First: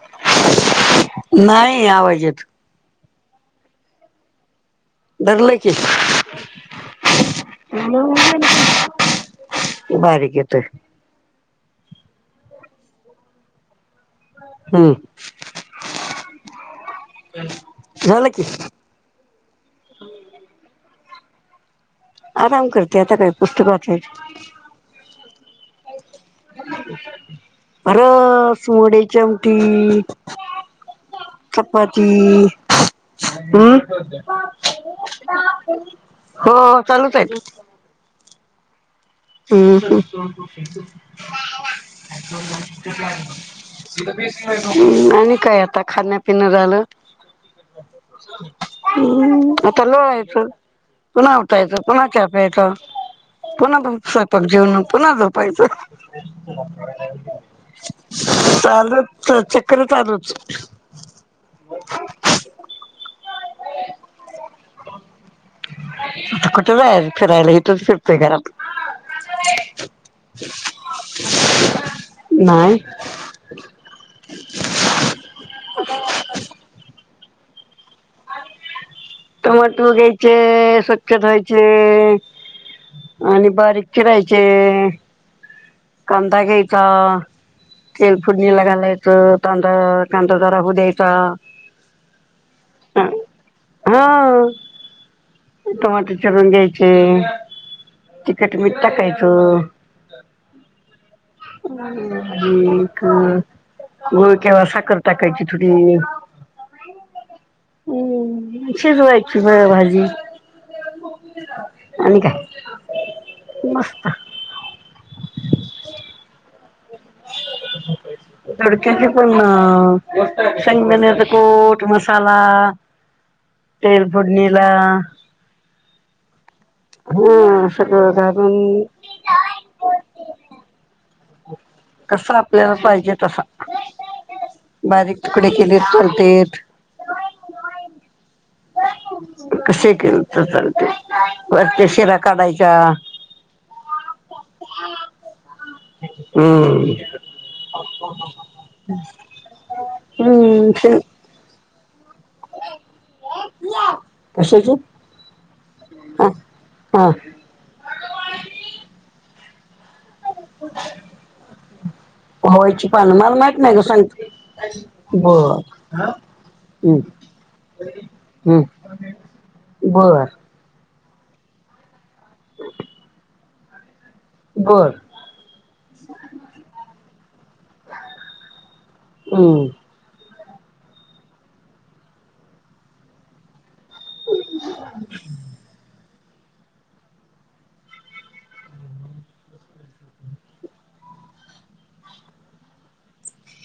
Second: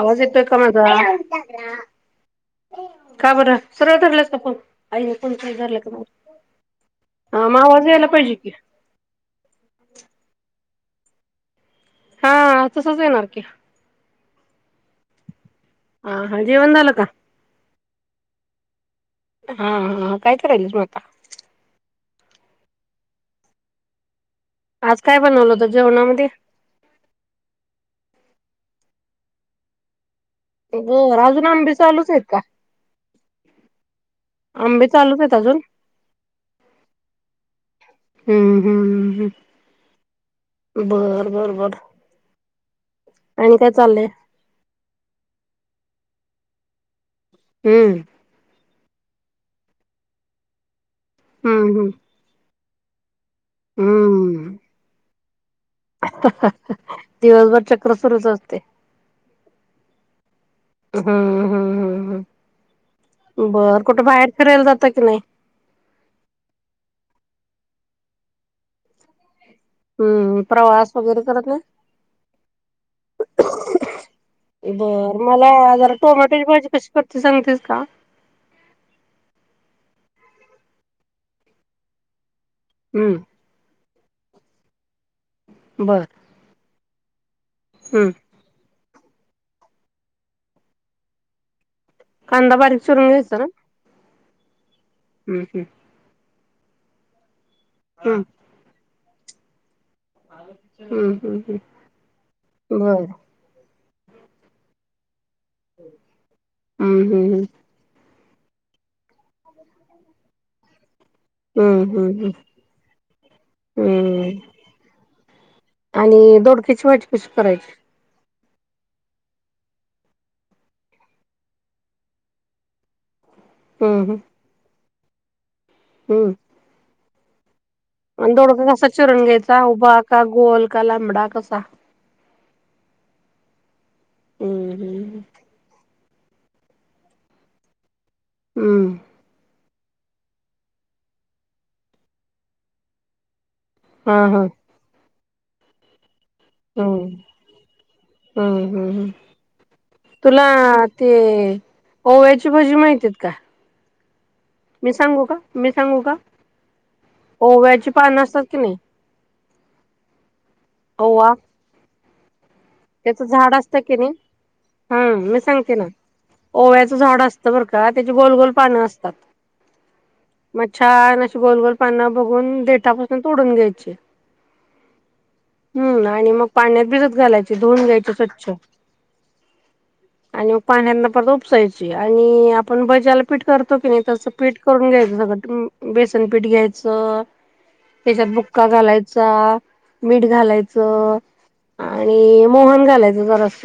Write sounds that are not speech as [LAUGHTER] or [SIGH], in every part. आवाज येतोय का? माझा नाही आवाज येत का बर? सरळ धरलास ना फोन. अ धरलं की मग आवाज यायला पाहिजे कि. बाारीक येतोय. हां तसच येणार की हम्म ह हां जेवन झाल का? झालं की. हा हां काय करायलीस मग? आराम करते आता काय पुस्तक वाचायचय. आज काय बनवल होत जेवणामध्ये? रस वड्याची आमटी. बर आजुक. चपाती हम्म आंबे चालूच आहेत अजून? हो चालूचय. हम्म हम् हम् हम् हम्म हम्म. बर बर आणि काय चाललंय? आणि काय आता खान पिन झाल. हम्म हम्म आता लोळायच पुन्हा उठयच हम्म हम्म पुन्हा चहा प्यायचा. पुन्हा स्वयंपाक हम्म जेवण पुन्हा झोपायच. दिवसभर चक्र सुरूच असतय. तर चक्र चालूच. हम्म हम्म हम्म बर कुठ बाहेर फिरायला जाता की नाही? कुठ जायाच फिरायला इथच फिरतोय घरात. ह् [INAUDIBLE] हम्म प्रवास वगैरे करत नाही? नाही बर मला जरा टोमॅटोची भाजी कशी करते सांगतेस का? टोमॅटो घायचे स्वच्छ धुवायचे. हम्म आणि बारीक चीरायचे. बर कांदा घ्यायचा हम्म तेल. फोडणीला घालायचं कांद कांदा जरा होऊ द्यायचा. कांदा बारीक चिरून घ्यायचा ना? हां हम् हम्म टोमॅटो चिरून घ्यायचे. हम्म तिखट मीठ टाकायचं. हम्म हम्म हम्म [UNINTELLIGIBLE] हम्म बर गूळ किंव्हा साखर टाकायची थोडी. हम् हम्म हम ती शीजवायची जरा वेळ भाजी. हम्म आणि हम्म हम् काय मस्त हम्म आणि दोडक्याची भाजी कशी करायची? [UNINTELLIGIBLE] दोडक्याची पण शेंगदाण्याच कुट मसाला. हम्म तेल हम्म फोडणीला. हम्म हां आणि दोडका कसा चिरूण घ्यायचा उभा का गोल का लांबडा कसा? कसा आपल्याला पाहिजे तसा हम्म हम्म बारीक तुकडे केले तरी चालतेत. हम्म कसही केल तरी चालते वरच्या शिरा काढायचा. हा हम्म हम्म हम्म हम् तुला ते ओव्याची भाजी माहितीत काय? कशाची मी सांगू का मी सांगू का हा हा ओव्याची पान असतात की नाही. ओवा. ओव्याची पान त्याचं मला झाड माहीत नाही असतं ग की सांगते बरं ओव्याच झाड असत बर का त्याची गोल गोल हम्म पान असतात. बर मग छान अशी गोल गोल पान बघून देठापासून तोडून घ्यायची. बर हम्म आणि मग पाण्यात भिजत घालायची. ती धुऊन घ्यायची स्वच्छ. हम्म आणि पाण्याना परत उपसायची आणि आपण भजाला पीठ करतो की नाही. तस पीठ करून घ्यायच सगळ बेसन पीठ घ्यायच. त्याच्यात बुक्का घालायचा मीठ घालायच. आणि मोहन घालायच जरास.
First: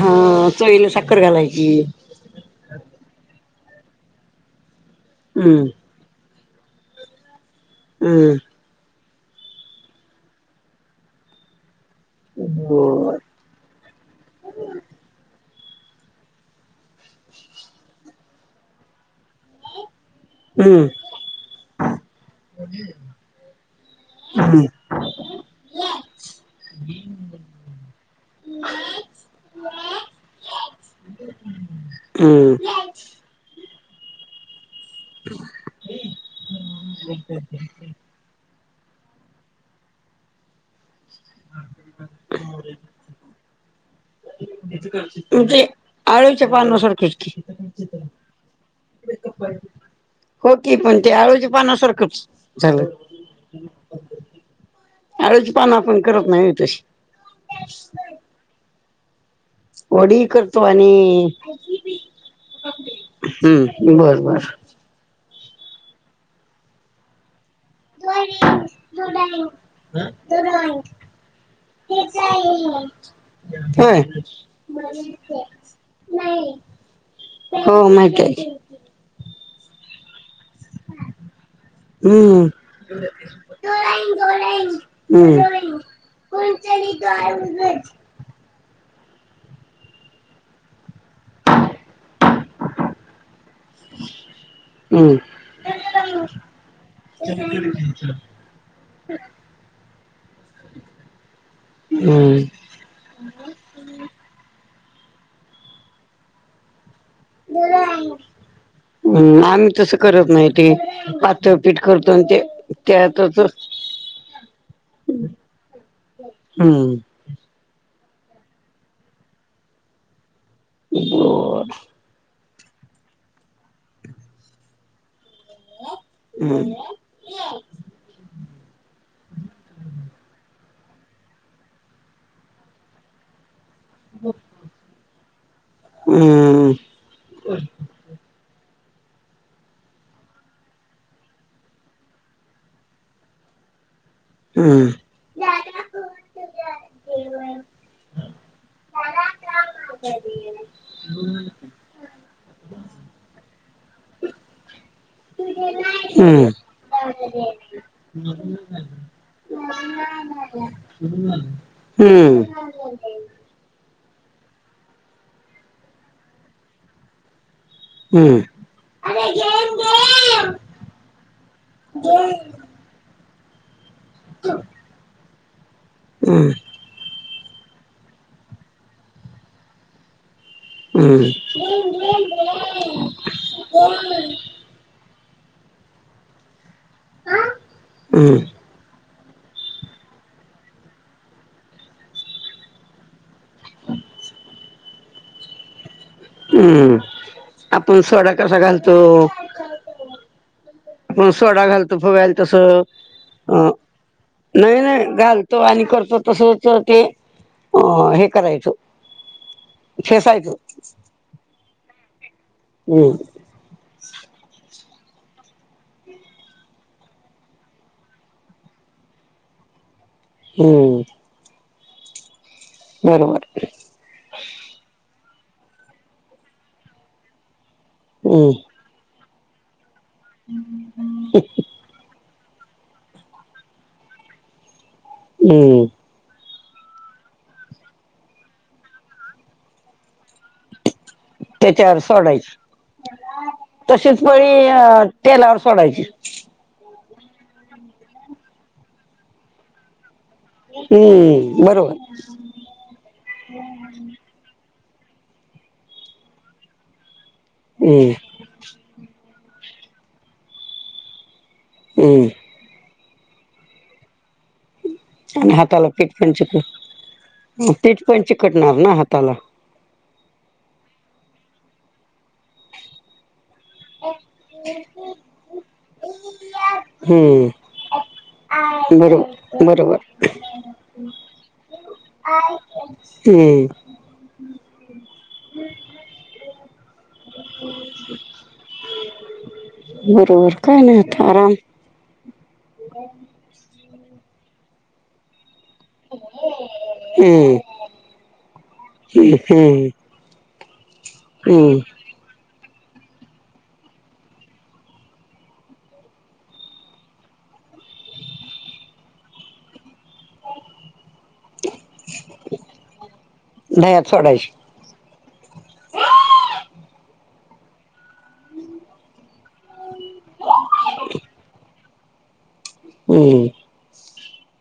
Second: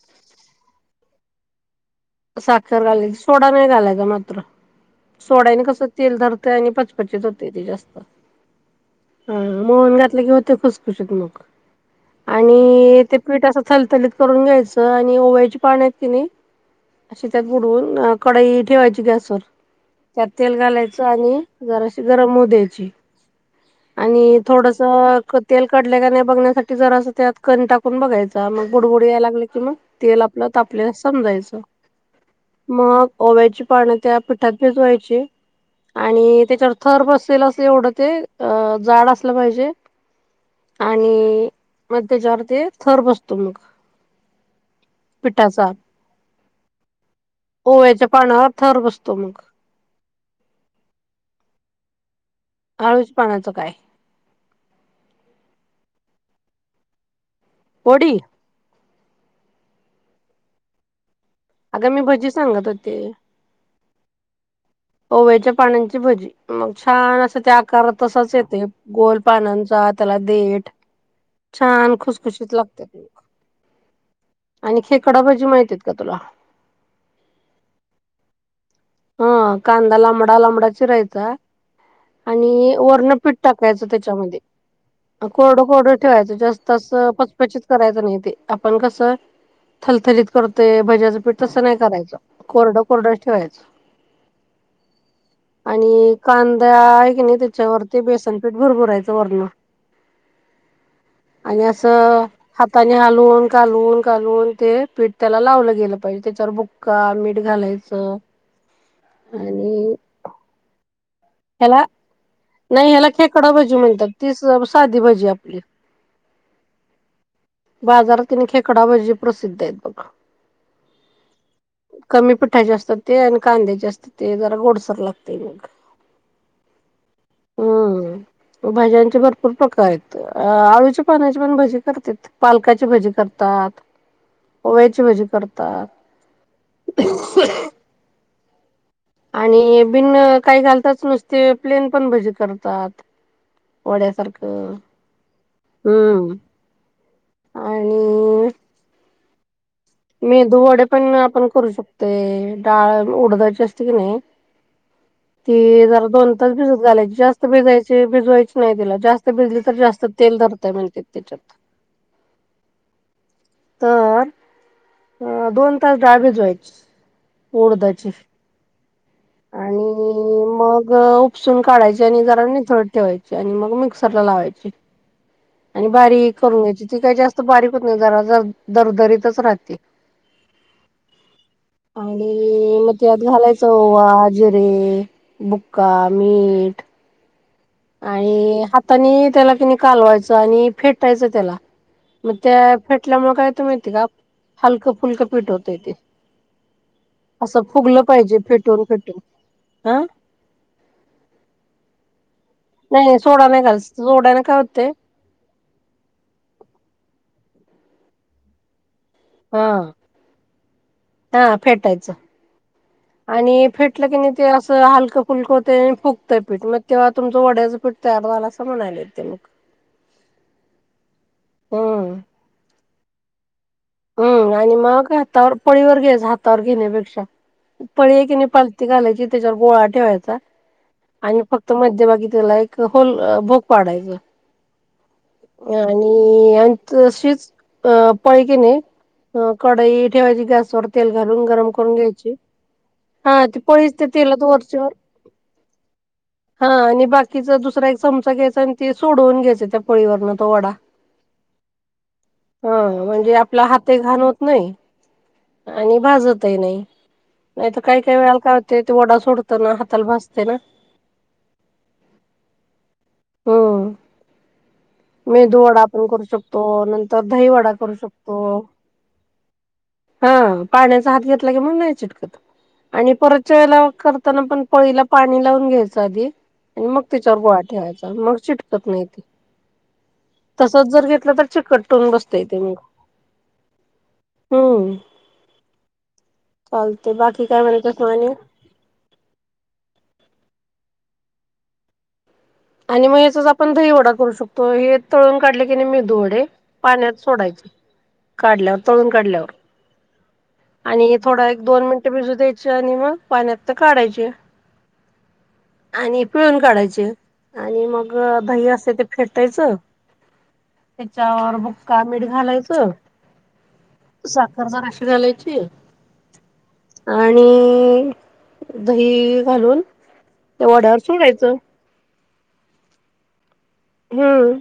हा चवीनुसार साखर घालायची. साखर घालायची सोडा नाही घालायचा मात्र हम्म सोड्यानी कस तेल धरतय आणि पचपचीत होतय ते जास्त. हम्म हम्म मोहन घातलं की मग ते खुसखुशत मग आणि ते बर पीठ असं थलथलीत करून घ्यायच आणि ओव्याची पाणी आहेत की नाही. अशी त्यात बुडवून कढई ठेवायची गॅसवर. त्यात तेल हम्म घालायच आणि जराशी गरम होऊ द्यायची. [INAUDIBLE] आणि हम्म थोडस तेल कढलय का नाही बघण्यासाठी जरास त्यात कण टाकून बघायच. मग बुडबुडी यायला लागले कि मग तेल आपल्या तापलेला समजायच. हम्म मग ओव्याची पान त्या पिठात भिजवायची. आणि त्याच्यावर थर बसलेल अस एवढं ते अ जाड असल पाहिजे. आणि मग त्याच्यावरती थर बसतो मग. म्हणजे पिठाचा आळूच्या पानसारखेच. ओव्याच्या पानावर थर बसतो मग. हो की पण ते आळूची पानासारखंच. झालं. अळूच्या पानाचं काय? आळची पान आपण करत नाही व्हय तशी? वडी. वडी करतो आणि अगं मी भजी सांगत होते. हम्म बर बर. ओव्याच्या पाण्याची भजी मग छान असं त्या कर तसाच येते गोल पानांचा त्याला देट. छान खुसखुशीत लागते. होय आणि खेकडा भाजी माहितीत का [UNINTELLIGIBLE] तुला नाही. हो माहती आहे की. ह कांदा लांबडा-लांबडा चीरायचा. [INAUDIBLE] आणि वरन पीठ टाकायचं त्याच्यामध्ये हम्म कोरडं-कोरडं ठेवायचं जास्त तसं पचपचीत करायचं नाही ते आपण कसं थलथलीत करते भज्याचं पीठ तसं नाही करायचं कोरडं-कोरडं ठेवायचं. हम्म. आणि कांदा आहे की नाही त्याच्यावरती बेसनपीठ भरभुरायचं वरन. आणि असं हम्म हातांनी हालवून, कालवून-कालवून ते पीठ त्याला लावलं गेलं पाहिजे त्याच्यावर बुक्का, मीठ, - ते घालायचं. हम्म आम्ही आणि तसं करत नाही ते पातळपीठ ह्याला करतो आणि ते. नाही ह्याला त्यातच खेकडा भजी म्हणतात तीच साधी भजी आपली. [INAUDIBLE] हम्म बाजारातील खेकडा भजी प्रसिद्ध आहेत बघा. बर [INAUDIBLE] कमी पिठाचे असतात. ते आणि कांद्याचे असते ते जरा गोडसर लागतय मग. हम्. [UNINTELLIGIBLE] हम्म भाज्यांचे भरपूर प्रकार आहेत. आळूच्या पानाची पण भजी करतात. पालकाची भजी करतात. ओव्याची भजी करतात. हम्म [UNINTELLIGIBLE] आणि बिन काही घालतच नुसते प्लेन पण भजी करतात. वड्यासारखं हम्म हम्, आणि मेंदू वडे पण आपण करू शकतो. ते डाळ उडदाची असते की नाही ती जरा दोनं हम्म तास भिजत झालायची जास्त भिजायची, भिजवायची नाही त्याला जास्त भिजली तर जास्त तेल धरत म्हण त्याच्यात. हम्म. [UNINTELLIGIBLE] तर, अ दोन तास डाळ भिजवायची उडदाची. हम्म. [INAUDIBLE] आणि मग उपसून काढायची आणि जरा नितळत ठेवायची आणि मग मिक्स मिक्सरला लावायची, आणि बारीक हम्म करून घ्यायची ती काय जास्त बारीक होत नाही जरा ज दरदरीतच राहते. हम्. आणि मग त्यात घालायचं बाजरे, बुक्का, मीठ हम्म आणि ह हातांनी त्याला क णी कालवायचं आणि फेटायचं त्याला मग त्या फेटल्यामुळे काय माहिती का हलक फुलक पीठ होतय ते. हम्म अस आपण फुगल सोडा पाहिजे कसा फेटून घालतो फेटून हां आपण सोडा घालतो फुगायला तस नाही नाही सोडा नाही अ घाल सोड्याने काय नाही होतय नाही घाल. तो आणि करतो तसच ते हे करायच. हां हा फेटायच. हम्म आणि फेटल की नाही ते अस हलक फुलक होतय फुगतय पीठ मग तेव्हा तुमच वड्याच पीठ. जारवाला असं म्हणालय ते. हम्म हम्म बरोबर हम्म आणि मग हातावर पळीवर घ्यायच हातावर घेण्यापेक्षा पळी आहे की नाही हम्म पालथी घालायची त्याच्यावर गोळा ठेवायचा आणि फक्त मध्य भागी त्याला एक होल भोक पाडायच हम्म आणि आणि तशीच पळी की नाही ह कढई ठेवायची गॅसवर तेल घालून गरम करून त्याच्यावर घ्यायची. सोडायची हा ती पळीच तशीच तेलात पळी वरचावर. तेलावर सोडायची हा आणि बाकीचा दुसरा एक चमचा घ्यायचा आणि ते सोडवून घ्यायच त्या पळीवरण तो [UNINTELLIGIBLE] हम्म बरोबर हां म्हणजे आपला हातही गहान होत नाही आणि भाजतही नाही. नाही तर काही हम्म काही वेळाला काय होते ते वडा सोडताना हाताला भाजते ना. हम्म हम्म आणि मेंदू वडा हाताला आपण पीठ करू पण शकतो नंतर दही वडा करू शक कटणार ना हाताला हं पाण्याचा हात घेतला की मग नाही चिकटत आणि परतच्या वेळेला करताना पण पळीला पाणी लावून घ्यायच आधी. आणि मग तिच्यावर हम्म गोळा ठेवायचा मग चिटकत नाही ते. बरोबर बरोबर तसच जर घेतल तर चिकटून बसतय तेे मग. हम्म हम्म चालतय बाकी काय म्हणतेस मघ आणिक? बरोबर काही नाही आता आराम. आणि मग याचाच आपण दही वडा करू शकतो हे तळून काढल की ते मेंदू वडे पाण्यात हम्म सोडायचे काढल्यावर तळून हम्म काढल्यावर. हम्म आणि थोडा एक हम्म दोन मिनिट भिजू द्यायचे आणि मग पाण्यातण काढायचे. आणि पिळून काढायचे. आणि मग दही असते ते फेटायच त्याच्यावर मग काळ मीठ घालायच दह्यात सोडायची साखर जराशी घालायची. आणि दही घालून त्या वाड्यावर सोडायच. हम्म हम्म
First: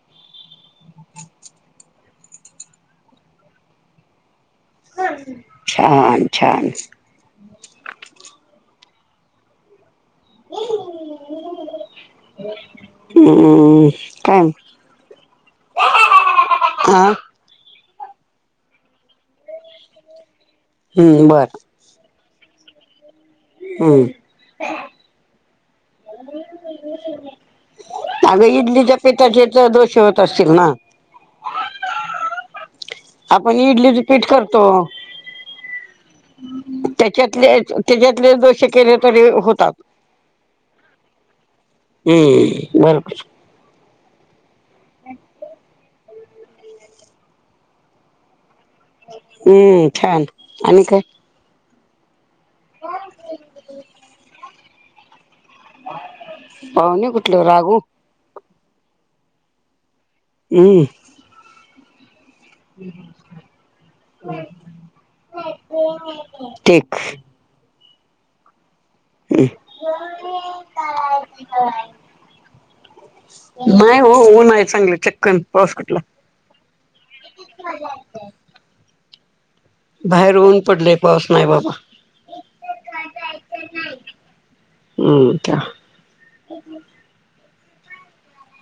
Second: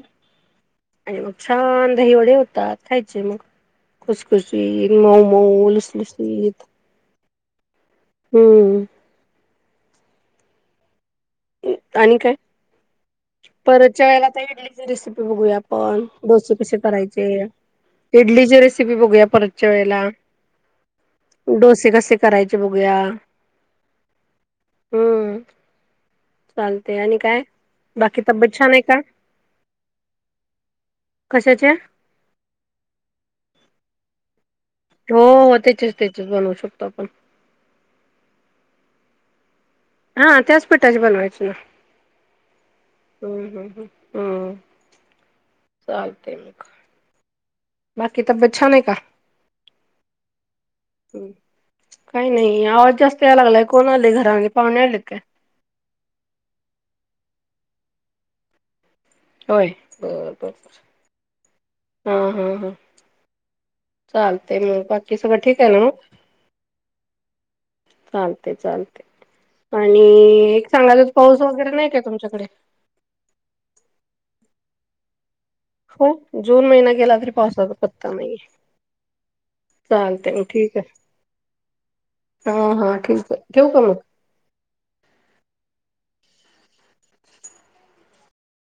आणि मग छान दहीवडे होतात खायचे मग. खुसखुशीत मऊमऊ छान लुसलुशीत. छान हूं! [INAUDIBLE] आणि काय? हम्म परतच्या वेळेला आता काय इडलीची रेसिपी बघूया आपण, डोसे कसे हा करायचे. इडलीची रेसिपी बघूया परतच्या वेळेला. हम्म बर डोसे कसे करायचे बघूया. हूं! हूं! चालतय आणि काय बाकी अगं तब्येत छान आहे इडलीच्या का? पिठाचे तर दोषे होत असतील ना कशाचे. आपण इडली च पीठ करतो. हो त्याचेच, त्याचेच बनवू फक्त आपण. त्याच्यातले त्याच्यातले दोशें केले तरी होतात. हां त्याच पीठाचे बनवायचे. हूं बोला. हूं हूं हूं चालतय म. बाकी तब्बेत छान आहे का. हूं छान आणि काय. हम्म. काही नाही आवाज जास्त यायला लागलाय कोण आले घरामध्ये पाहुणे आले काय? पाहूंणे कुठले रागू. होय ब ब हम्म ह ह! [INAUDIBLE] चालतय म बाकी सगळं ठीक आहे ना म. ठीक चालतय चालतय आणि एक सांगालाच पाऊस वगैरे नाही का तुमच्याकडे? नाही ओ ऊन आहे चांगलं चक्कन. पाऊस कुठला हो जून महिना गेला तरी पावसाचा पत्ता नाही. चालतय बाहेर म ऊन ठीक आहे, पडलंय पाऊस नाही बाबा हा हा ठीक आहे ठेऊ का म. हूं त्या.